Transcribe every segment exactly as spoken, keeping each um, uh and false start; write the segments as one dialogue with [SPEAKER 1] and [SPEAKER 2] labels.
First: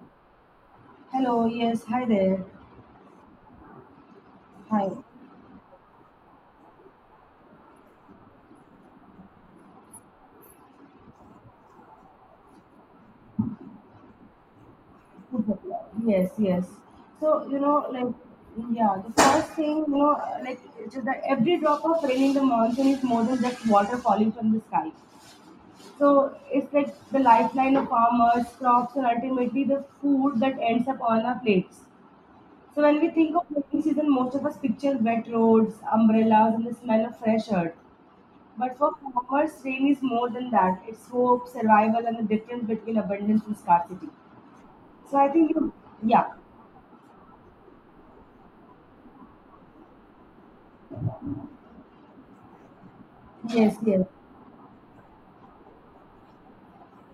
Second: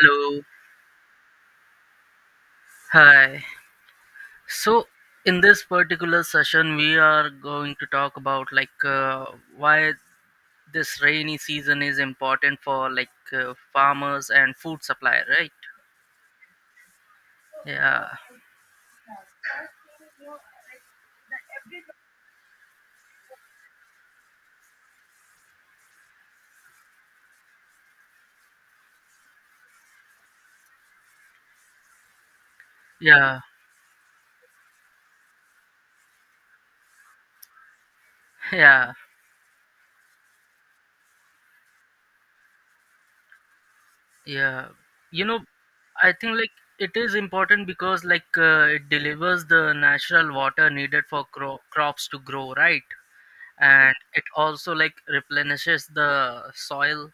[SPEAKER 1] Hello.
[SPEAKER 2] Hello, yes, hi there.
[SPEAKER 1] Hi. So
[SPEAKER 2] Hi.
[SPEAKER 1] in this particular session, we are going to talk about like uh, why this rainy season is important for like uh, farmers and food supply, right?
[SPEAKER 2] Yes, yes. So, you know,
[SPEAKER 1] Yeah.
[SPEAKER 2] like, yeah, the first thing, you know, like, it's just that every drop of rain in the monsoon is more than just water falling from the sky. So, it's like the lifeline of farmers, crops, and ultimately the food that ends up on our plates. So, when we think
[SPEAKER 1] Yeah.
[SPEAKER 2] of rainy season, most of us picture wet roads, umbrellas, and the smell of fresh earth. But for
[SPEAKER 1] Yeah.
[SPEAKER 2] farmers, rain is more than that. It's hope, survival, and the difference between abundance and scarcity.
[SPEAKER 1] Yeah.
[SPEAKER 2] So
[SPEAKER 1] You
[SPEAKER 2] I
[SPEAKER 1] know,
[SPEAKER 2] think you,
[SPEAKER 1] I
[SPEAKER 2] yeah,
[SPEAKER 1] think like it is important because like uh, it delivers the natural water needed for cro- crops to grow, right?
[SPEAKER 2] yes,
[SPEAKER 1] And
[SPEAKER 2] yes,
[SPEAKER 1] it also like replenishes the soil.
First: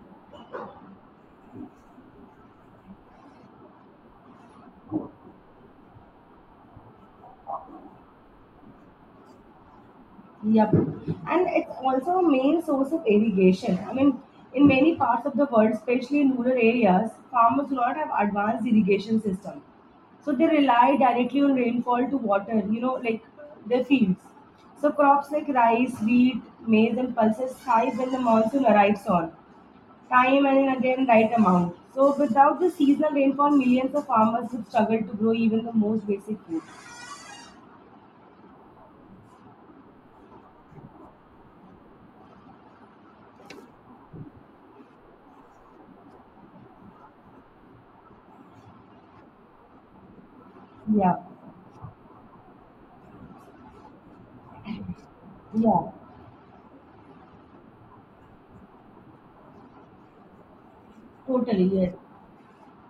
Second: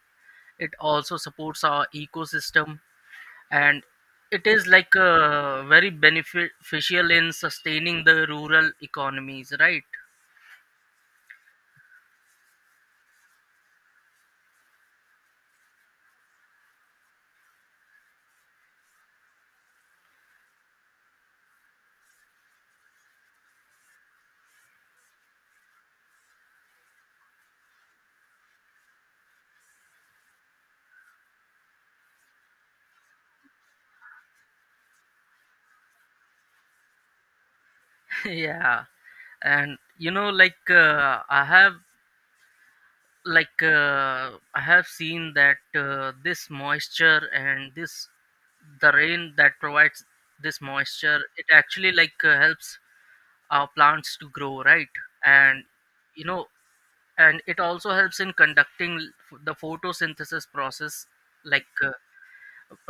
[SPEAKER 1] It also supports our ecosystem and it is like uh, very beneficial in sustaining the rural economies, right?
[SPEAKER 2] yep. And it's also a main source of irrigation. I mean, in many parts of the world, especially in rural areas, farmers do not have advanced irrigation system. So they rely directly on rainfall to water, you know, like their fields. So crops like rice, wheat, maize, and pulses thrive when the monsoon arrives on time and again right amount. So without the seasonal rainfall, millions of farmers would struggle to grow even the most basic food.
[SPEAKER 1] Yeah, and you know like uh, i have like uh, i have seen that uh, this moisture and this the rain that provides this
[SPEAKER 2] Yeah.
[SPEAKER 1] moisture, it actually like uh, helps our plants to grow, right? And
[SPEAKER 2] Yeah,
[SPEAKER 1] you know, and it also helps in conducting l- f- the photosynthesis process
[SPEAKER 2] totally,
[SPEAKER 1] like uh,
[SPEAKER 2] yes.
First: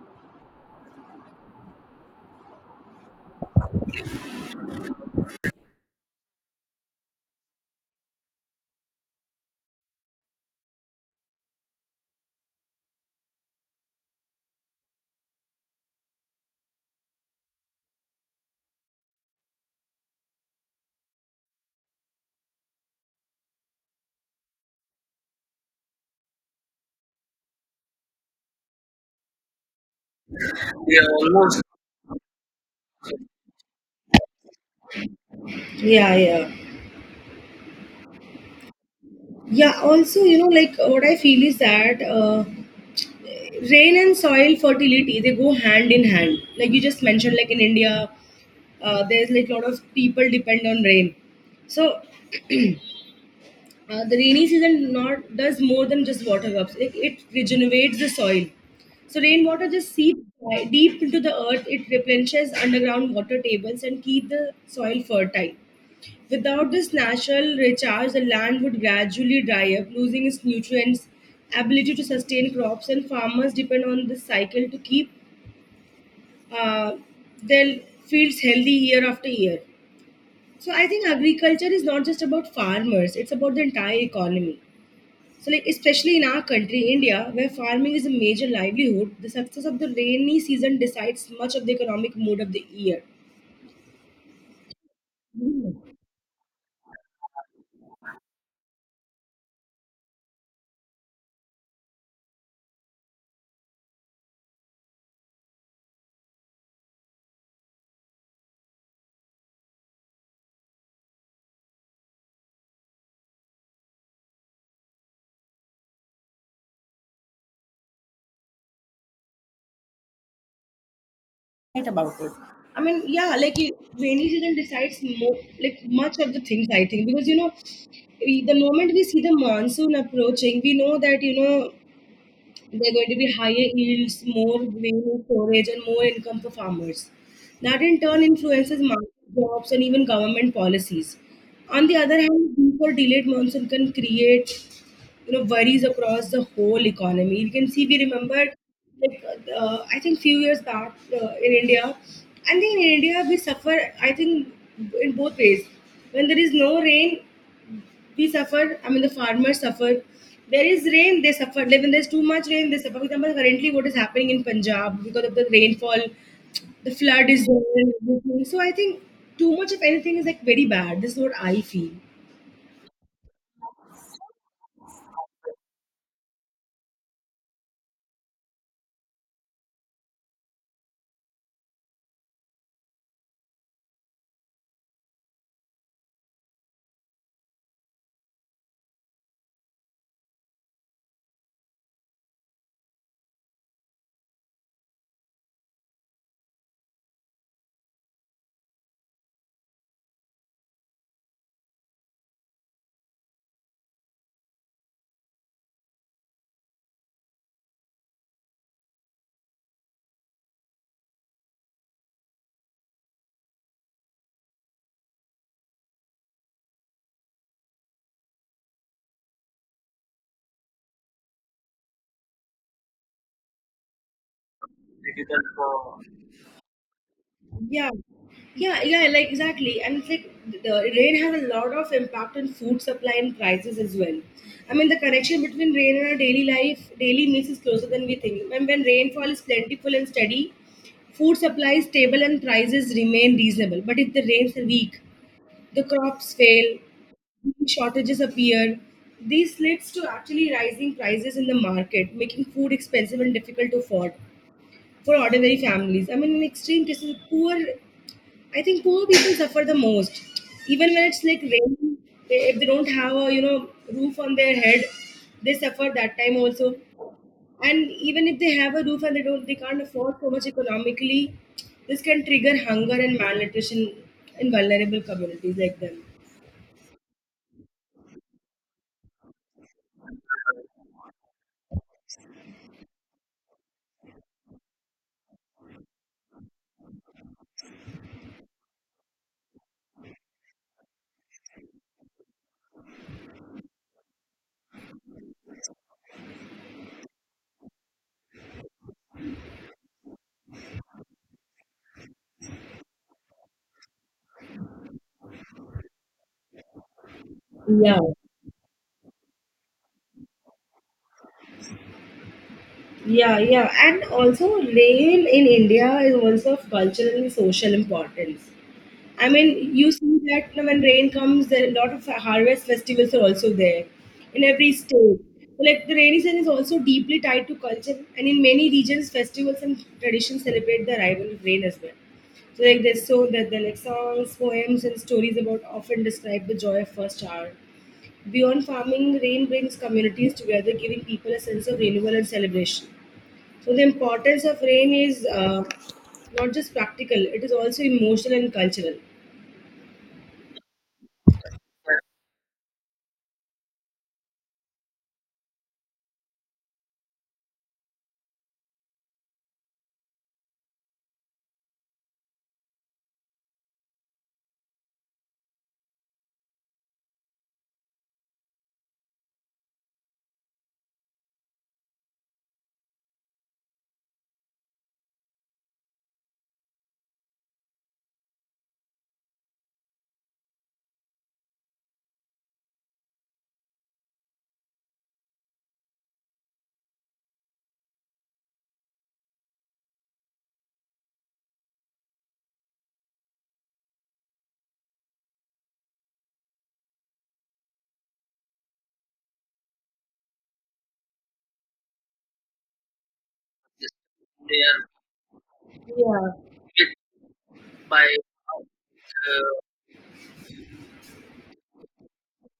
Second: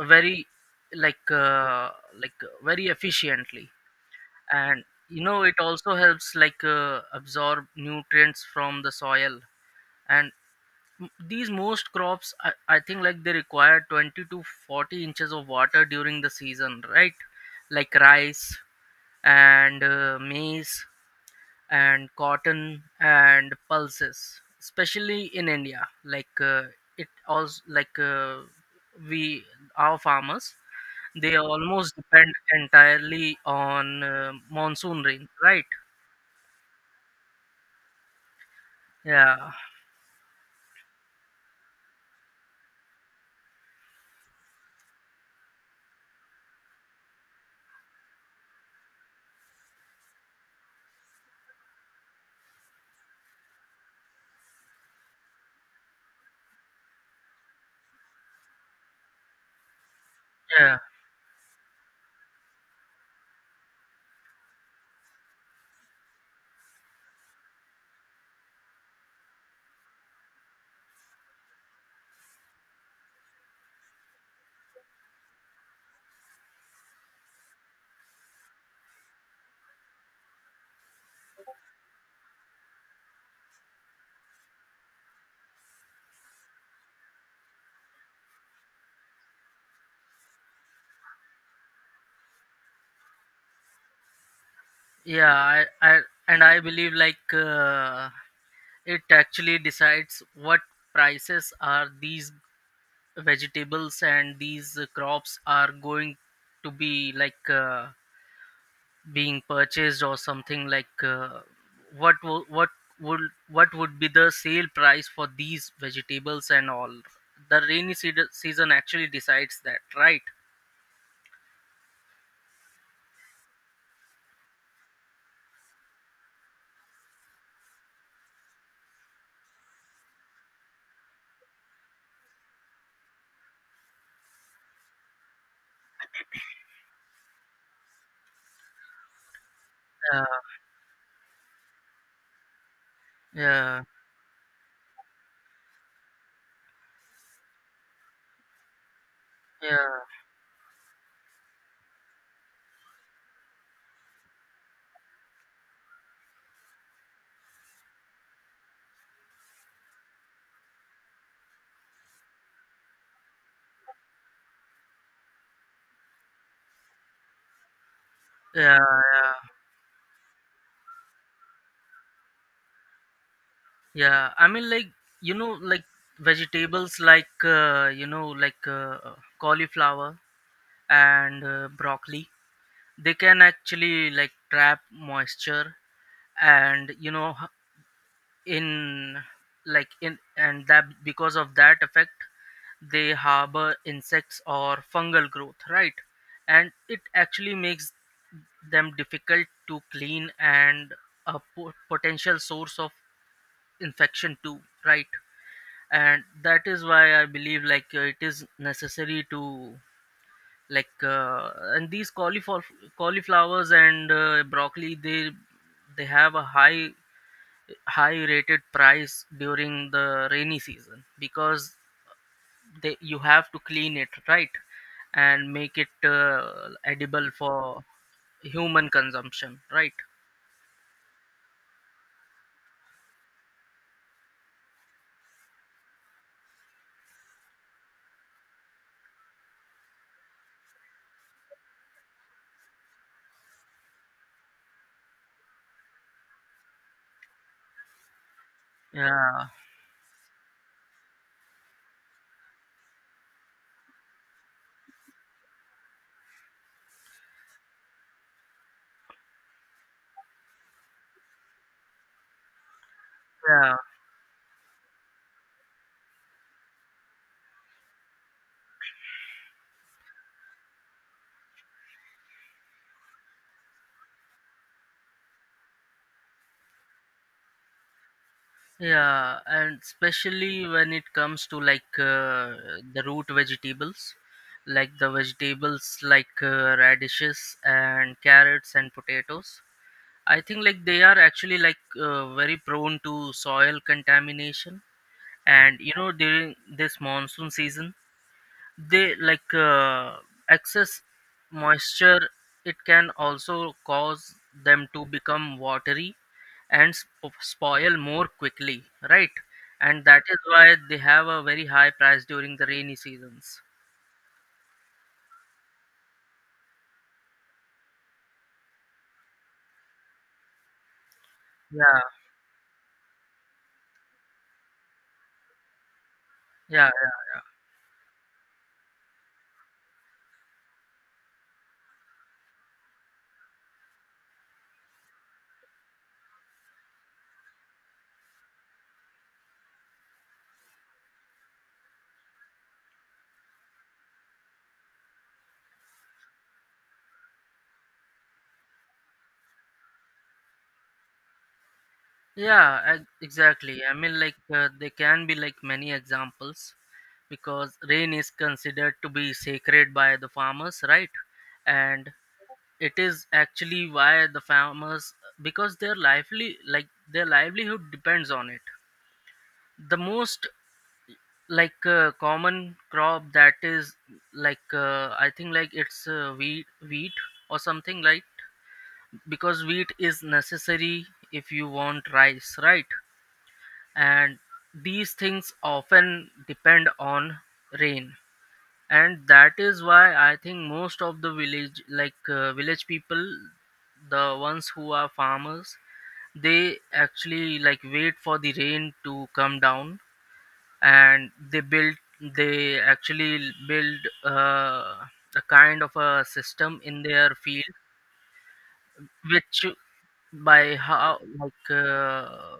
[SPEAKER 1] very like uh, like uh, very efficiently. And you know, it also helps like uh, absorb nutrients from the soil. And m- these most crops, I, I think like they require twenty to forty inches of water during the season, right? Like rice and uh, maize and cotton and pulses, especially in india, like uh, it also like uh, we our farmers,
[SPEAKER 2] They are
[SPEAKER 1] they
[SPEAKER 2] almost.
[SPEAKER 1] almost depend entirely on uh, monsoon rain, right?
[SPEAKER 2] Yeah, yeah.
[SPEAKER 1] Yeah,
[SPEAKER 2] Yeah, also, you know, like what I feel is that uh, rain and soil fertility, they go hand in hand. Like you just mentioned, like in India, uh, there's like a lot of people depend on rain. So uh, the rainy season not does more than just water cups. Like it regenerates the soil. So rainwater just seeps di-
[SPEAKER 1] yeah,
[SPEAKER 2] deep into the earth. It replenishes underground water tables and keep the soil fertile. Without this natural recharge, the land would gradually dry up, losing its nutrients, ability to sustain crops, and farmers depend on this cycle to keep uh, their fields healthy year after year. So I think agriculture is not just about farmers; it's about the entire economy. So, like especially in our country, India, where farming is a major livelihood, the success of the rainy season decides much of the economic mood of the year.
[SPEAKER 1] yeah, i, I and i believe like uh, it actually decides what prices are these vegetables and these uh, crops are going to be like uh, being purchased, or something like uh, what wo- what would, what would be the sale price for these vegetables and all. The rainy seed- season actually decides that, right?
[SPEAKER 2] Right about it. I mean, yeah, like it- rainy season decides more, like much of the things I think because you know, we, the moment we see the monsoon approaching, we know that you know they're going to be higher yields, more grain storage, and more income for farmers. That in turn influences market jobs and even
[SPEAKER 1] Yeah,
[SPEAKER 2] government policies. On the other hand, weak or delayed monsoon
[SPEAKER 1] yeah,
[SPEAKER 2] can create you know worries across the whole economy. You can see we remembered like
[SPEAKER 1] yeah,
[SPEAKER 2] uh, I think few years back uh, in India. I think in India we suffer. I think in both ways. When there is no rain, we suffer. I mean, the farmers suffer. There is rain, they suffer, like when there's too much rain they suffer. For example, currently what is happening in Punjab because of the rainfall, the flood is there and everything. So I
[SPEAKER 1] yeah,
[SPEAKER 2] think
[SPEAKER 1] yeah.
[SPEAKER 2] too much of anything is like very bad. This is what I feel.
[SPEAKER 1] Yeah, I mean like, you know like, vegetables like, uh, you know like uh, cauliflower and uh, broccoli, they can actually like trap moisture, and you know, in like in and that because of that effect, they harbor insects or fungal growth, right? And it actually makes them difficult to clean, and a po- potential source of infection too, right? And that is why I believe like uh, it is necessary to like uh, and these cauliflower cauliflowers and uh, broccoli, they they have a high high rated price during the rainy season, because they, you have to clean it, right? And make it uh, edible for
[SPEAKER 2] yeah yeah
[SPEAKER 1] human
[SPEAKER 2] yeah like
[SPEAKER 1] consumption,
[SPEAKER 2] exactly.
[SPEAKER 1] right?
[SPEAKER 2] And it's like the rain has a lot of impact on food supply and prices as well. I mean, the connection between rain and our daily life, daily means, is closer than we think. And when rainfall is plentiful and steady, food supply is stable and prices remain reasonable. But if the rains are weak, the crops fail, shortages appear.
[SPEAKER 1] Yeah,
[SPEAKER 2] This leads to actually rising prices in the market, making food expensive and difficult to afford for ordinary families. I mean, in extreme cases, poor, I think poor people suffer the most. Even when it's like rain, they, if they don't have a you know
[SPEAKER 1] yeah,
[SPEAKER 2] roof on their head, they suffer that time also. And even if they have a roof and they don't, they can't afford so much economically, this can trigger hunger and malnutrition in vulnerable communities like them.
[SPEAKER 1] yeah. And especially when it comes to like uh, the root vegetables, like the vegetables like, uh, radishes and carrots and potatoes. I think like they are actually like uh, very prone to soil contamination, and you know during this monsoon season, they like uh, excess moisture, it can also cause them to become watery and sp- spoil
[SPEAKER 2] Yeah.
[SPEAKER 1] more quickly, right? And that is why they have a very high price during the rainy
[SPEAKER 2] yeah
[SPEAKER 1] seasons.
[SPEAKER 2] yeah and also rain in India is also of cultural and social importance. I mean, you see that when rain comes, there are a lot
[SPEAKER 1] Yeah,
[SPEAKER 2] of harvest festivals are also there in every state. Like the rainy season is also
[SPEAKER 1] yeah.
[SPEAKER 2] deeply tied to culture, and in many regions, festivals and traditions celebrate the arrival of rain as well. So like there's, so that there are like songs, poems, and stories about often describe the joy of first hour. Beyond farming, rain brings communities together, giving people a sense of renewal and celebration. So the importance of rain is uh, not just practical; it is also emotional and cultural.
[SPEAKER 1] Yeah, ex- exactly. I mean, like uh, there can be like many examples, because rain is considered to be sacred by the farmers, right? And it is actually why the farmers, because their lively like their livelihood depends on it. The most like uh, common crop that is like uh, I think like it's uh, wheat, wheat or something, like because wheat is necessary if you want rice, right? And these things often depend on rain. And that is why I think most of the village like uh, village people, the ones who are farmers, they actually like wait for the rain to come down, and they build they actually
[SPEAKER 2] Yes,
[SPEAKER 1] build
[SPEAKER 2] they are.
[SPEAKER 1] uh, a kind of a
[SPEAKER 2] Yeah.
[SPEAKER 1] system
[SPEAKER 2] Hit
[SPEAKER 1] in their field,
[SPEAKER 2] by uh,
[SPEAKER 1] which by how like uh,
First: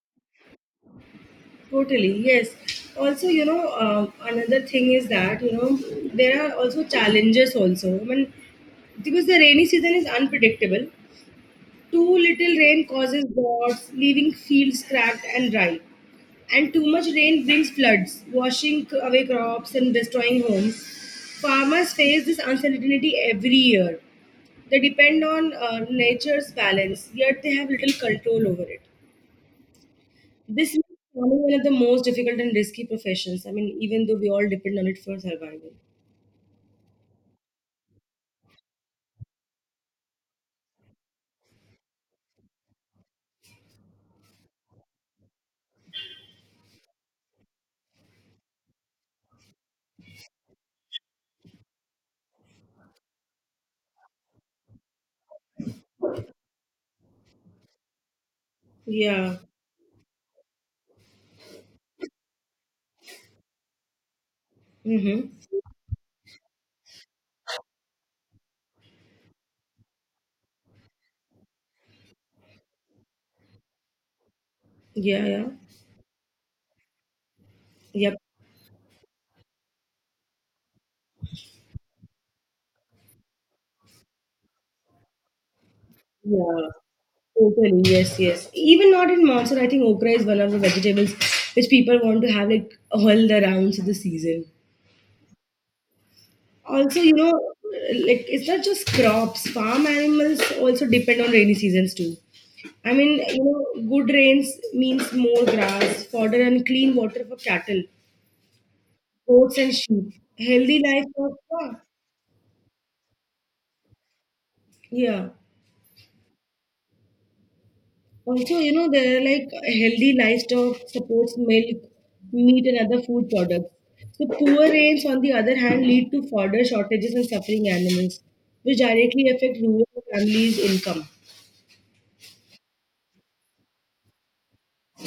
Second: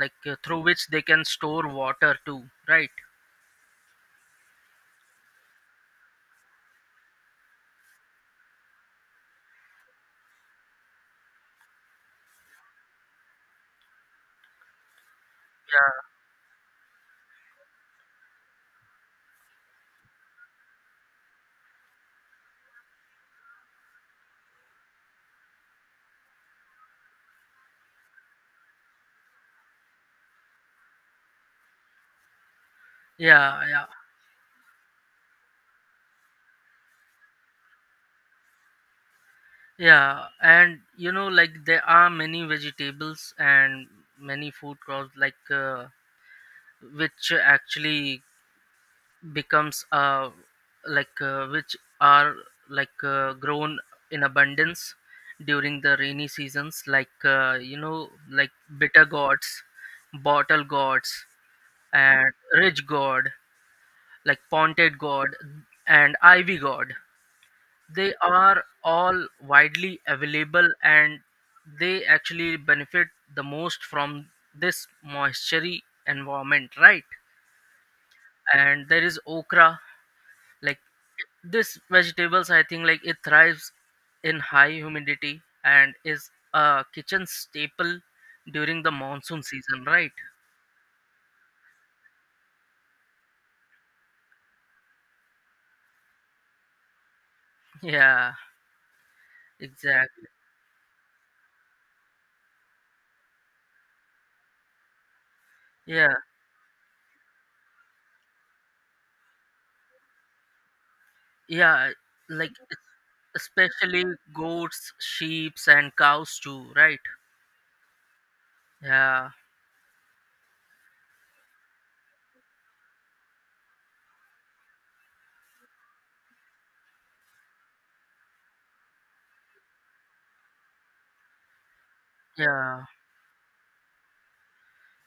[SPEAKER 1] like uh, through which they can store
[SPEAKER 2] totally,
[SPEAKER 1] water too,
[SPEAKER 2] yes.
[SPEAKER 1] right?
[SPEAKER 2] Also, you know, uh, another thing is that, you know, there are also challenges also. I mean, because the rainy season is unpredictable, too little rain causes droughts, leaving fields cracked and dry. And too much rain brings floods, washing away crops and destroying homes. Farmers face this uncertainty every year. They depend on uh, nature's balance, yet they have little control over it. This is one of the most difficult and risky professions. I
[SPEAKER 1] Yeah, yeah,
[SPEAKER 2] mean,
[SPEAKER 1] yeah,
[SPEAKER 2] even though we all depend on it for survival.
[SPEAKER 1] yeah. And you know, like there are many vegetables and many food crops, like uh, which actually becomes uh like uh, which are like uh, grown in abundance during the rainy seasons, like, uh, you know, like bitter
[SPEAKER 2] Yeah.
[SPEAKER 1] gourds, bottle gourds, and Ridge God, like Pointed God,
[SPEAKER 2] Mm-hmm.
[SPEAKER 1] and Ivy God. They are all widely available and they actually benefit the most from this
[SPEAKER 2] Yeah, yeah.
[SPEAKER 1] moisture environment, right?
[SPEAKER 2] Yep.
[SPEAKER 1] And there is okra, like, this vegetables, I think like it thrives in high humidity and is
[SPEAKER 2] Yeah.
[SPEAKER 1] a kitchen
[SPEAKER 2] Totally,
[SPEAKER 1] staple
[SPEAKER 2] yes, yes.
[SPEAKER 1] during the
[SPEAKER 2] Even not in
[SPEAKER 1] monsoon
[SPEAKER 2] monsoon, I
[SPEAKER 1] season,
[SPEAKER 2] think okra
[SPEAKER 1] right?
[SPEAKER 2] is one of the vegetables which people want to have like all the rounds of the season. Also, you know like
[SPEAKER 1] Yeah,
[SPEAKER 2] it's not just crops, farm
[SPEAKER 1] exactly.
[SPEAKER 2] animals also depend on rainy seasons too. I mean, you know good rains means more grass
[SPEAKER 1] Yeah.
[SPEAKER 2] fodder and clean water for cattle, goats and sheep. Healthy livestock, huh?
[SPEAKER 1] Yeah, like es- especially goats,
[SPEAKER 2] Yeah,
[SPEAKER 1] sheeps, and cows too, right?
[SPEAKER 2] also, you know there are
[SPEAKER 1] Yeah,
[SPEAKER 2] like healthy livestock supports milk, meat and other food products. So poor rains on the other hand lead to fodder shortages and suffering animals, which directly affect rural families income.
[SPEAKER 1] yeah,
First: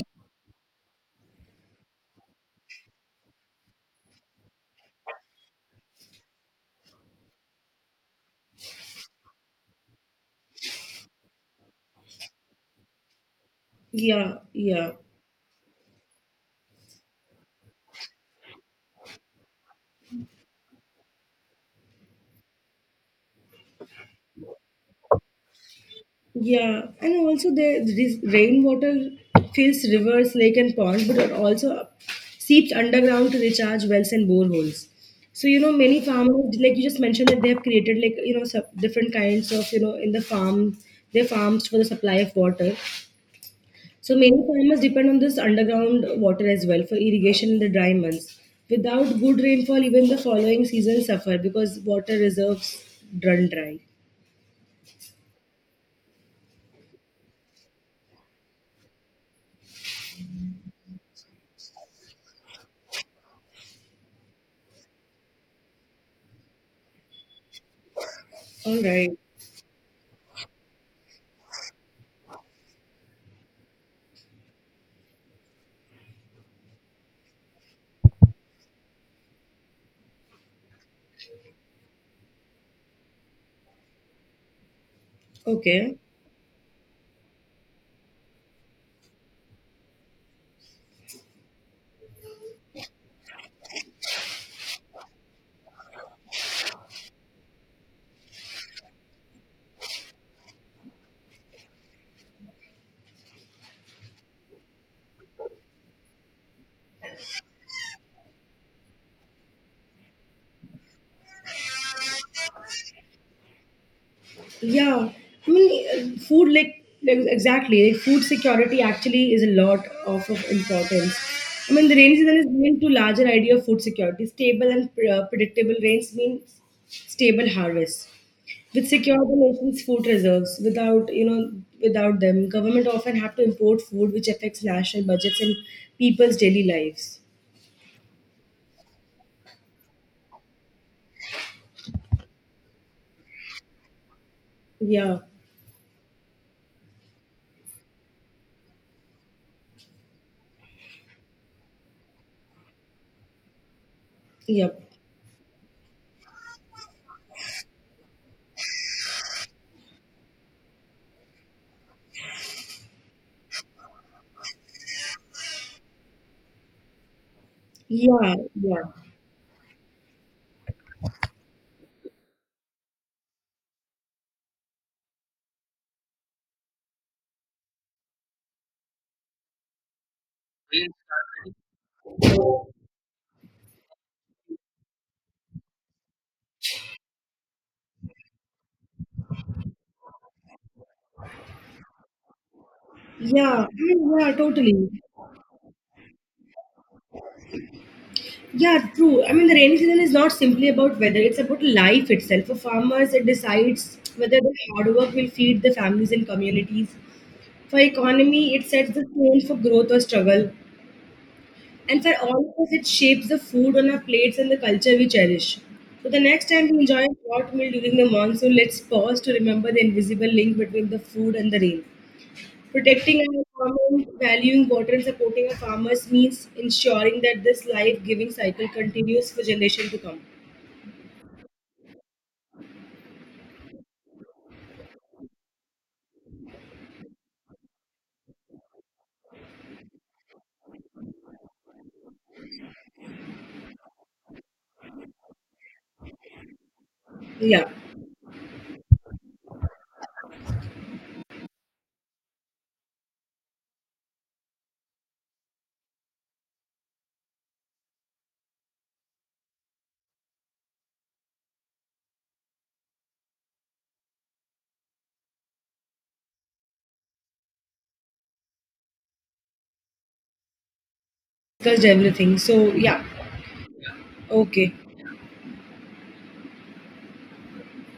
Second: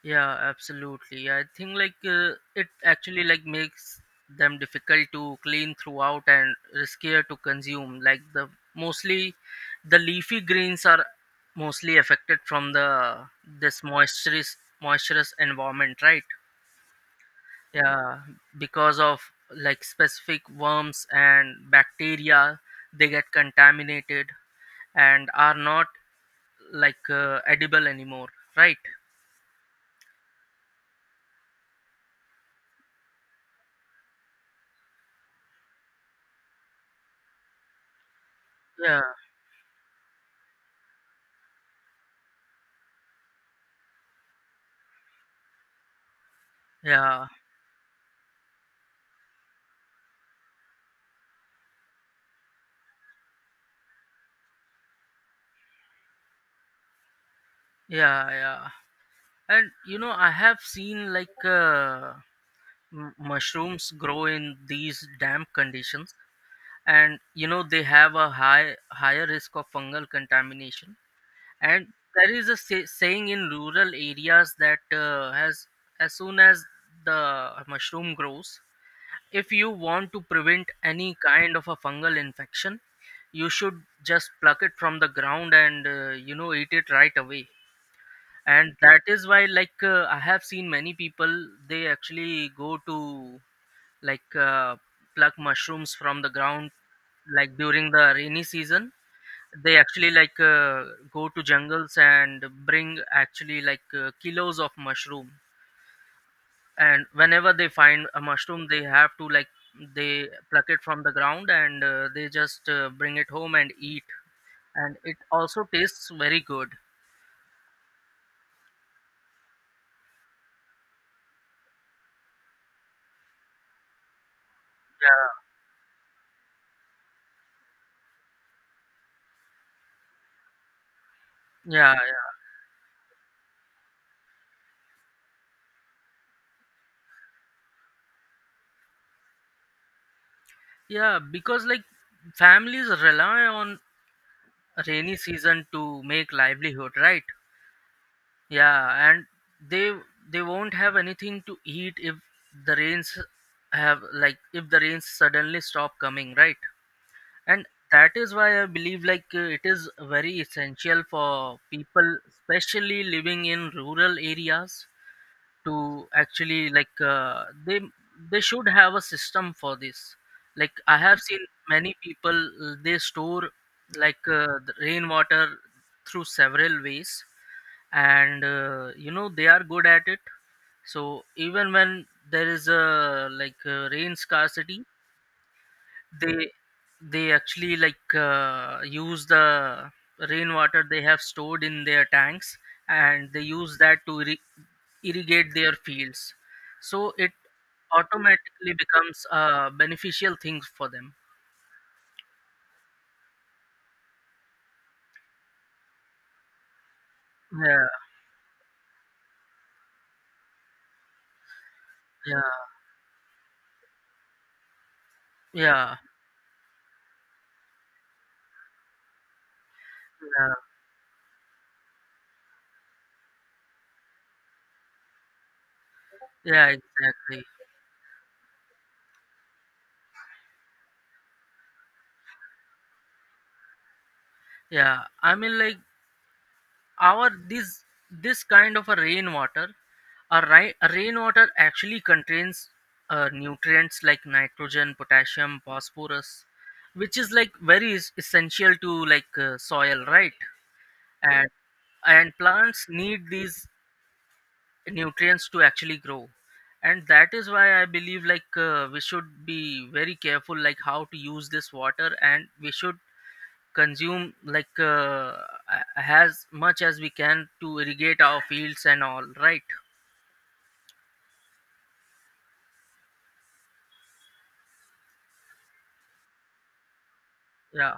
[SPEAKER 1] yeah, absolutely. I think like uh, it actually like makes them difficult to clean throughout and riskier to consume. Like the mostly, the leafy greens are mostly affected from the this
[SPEAKER 2] yeah
[SPEAKER 1] moisturous
[SPEAKER 2] yeah
[SPEAKER 1] moisturous environment, right? Yeah, because of like specific worms and bacteria, they get contaminated and are not
[SPEAKER 2] Yeah,
[SPEAKER 1] like
[SPEAKER 2] and
[SPEAKER 1] uh,
[SPEAKER 2] also the
[SPEAKER 1] edible
[SPEAKER 2] this
[SPEAKER 1] anymore, right?
[SPEAKER 2] rainwater fills rivers, lake, and ponds, but it also seeps underground to recharge wells and boreholes. So you know, many farmers, like you just mentioned, that they have created like you know sub-
[SPEAKER 1] Yeah,
[SPEAKER 2] different kinds of you know in the farm, their farms for the supply of water. So many farmers depend on this underground water as well for
[SPEAKER 1] yeah,
[SPEAKER 2] irrigation in the dry months. Without good rainfall, even the following seasons suffer because water reserves run dry.
[SPEAKER 1] yeah, yeah. And you know, I have seen like uh, m- mushrooms grow in these damp conditions, and you know they have a high
[SPEAKER 2] All right.
[SPEAKER 1] higher risk of fungal contamination. And there is a say, saying in rural areas that uh, has, as soon as the mushroom grows, if you want to prevent any kind of a fungal infection, you should just pluck it from the ground and
[SPEAKER 2] Okay.
[SPEAKER 1] uh, you know, eat it right away. And that is why like uh, I have seen many people, they actually go to like uh, pluck mushrooms from the ground, like during the rainy season. They actually like uh, go to jungles and bring actually like uh, kilos of mushroom, and whenever they find a mushroom, they have to like, they pluck it from the ground and uh, they just uh, bring it home and eat. And
[SPEAKER 2] Yeah,
[SPEAKER 1] it
[SPEAKER 2] I
[SPEAKER 1] also
[SPEAKER 2] mean,
[SPEAKER 1] tastes
[SPEAKER 2] uh,
[SPEAKER 1] very
[SPEAKER 2] food
[SPEAKER 1] good.
[SPEAKER 2] like, like exactly like food security actually is a lot of, of importance. I mean, the rainy season is linked to larger idea of food security. Stable and pre- uh,
[SPEAKER 1] Yeah,
[SPEAKER 2] predictable rains means stable harvests. With secure the nation's food reserves, without you know,
[SPEAKER 1] yeah,
[SPEAKER 2] without
[SPEAKER 1] yeah,
[SPEAKER 2] them, government often have to import food, which affects national budgets and people's daily lives.
[SPEAKER 1] yeah, because like families rely on rainy
[SPEAKER 2] Yeah,
[SPEAKER 1] season to make livelihood, right? Yeah, and they they won't have anything to eat if the rains have, like if
[SPEAKER 2] yeah,
[SPEAKER 1] the rains suddenly stop coming, right? And that is why I believe like uh, it is very essential for people, especially living in rural areas, to actually like uh, they
[SPEAKER 2] yeah,
[SPEAKER 1] they should
[SPEAKER 2] yeah.
[SPEAKER 1] have a system for this. Like I have seen many people, uh, they store like uh, the rainwater through several ways, and uh, you know, they are good at it. So even when there is a like uh, rain scarcity, they they actually like uh, use the rainwater they have stored in their tanks, and they
[SPEAKER 2] Yeah, I
[SPEAKER 1] use that to
[SPEAKER 2] mean, yeah,
[SPEAKER 1] irri-
[SPEAKER 2] totally.
[SPEAKER 1] irrigate their fields, so it automatically
[SPEAKER 2] Yeah,
[SPEAKER 1] becomes
[SPEAKER 2] true. I
[SPEAKER 1] a
[SPEAKER 2] mean, the rainy season is not
[SPEAKER 1] beneficial thing
[SPEAKER 2] simply
[SPEAKER 1] for
[SPEAKER 2] about
[SPEAKER 1] them.
[SPEAKER 2] weather, it's about life itself. For farmers, it decides whether their hard work will feed the families and communities. For
[SPEAKER 1] Yeah,
[SPEAKER 2] economy, it sets the tone for growth or struggle. And for all
[SPEAKER 1] yeah,
[SPEAKER 2] of us, it shapes the food on our plates and the culture we cherish.
[SPEAKER 1] yeah,
[SPEAKER 2] So the next time we enjoy a hot meal during the monsoon, let's pause to remember the invisible
[SPEAKER 1] yeah,
[SPEAKER 2] link between the food and the rain. Protecting our environment, valuing water, and supporting our farmers means
[SPEAKER 1] yeah,
[SPEAKER 2] ensuring
[SPEAKER 1] exactly.
[SPEAKER 2] that this life-giving cycle continues for generations to come.
[SPEAKER 1] Yeah, I mean like, our this this kind of a rainwater, a, ri- a rainwater actually contains uh, nutrients like nitrogen, potassium, phosphorus, which is like
[SPEAKER 2] Yeah,
[SPEAKER 1] very es- essential to like uh, soil, right? and and plants need these nutrients to actually grow. And that is why I believe like uh, we should be very careful like how to use this water, and we should consume like uh, a- as much as we can to irrigate our fields and all, right?
[SPEAKER 2] discussed everything. So yeah, okay.
[SPEAKER 1] Yeah,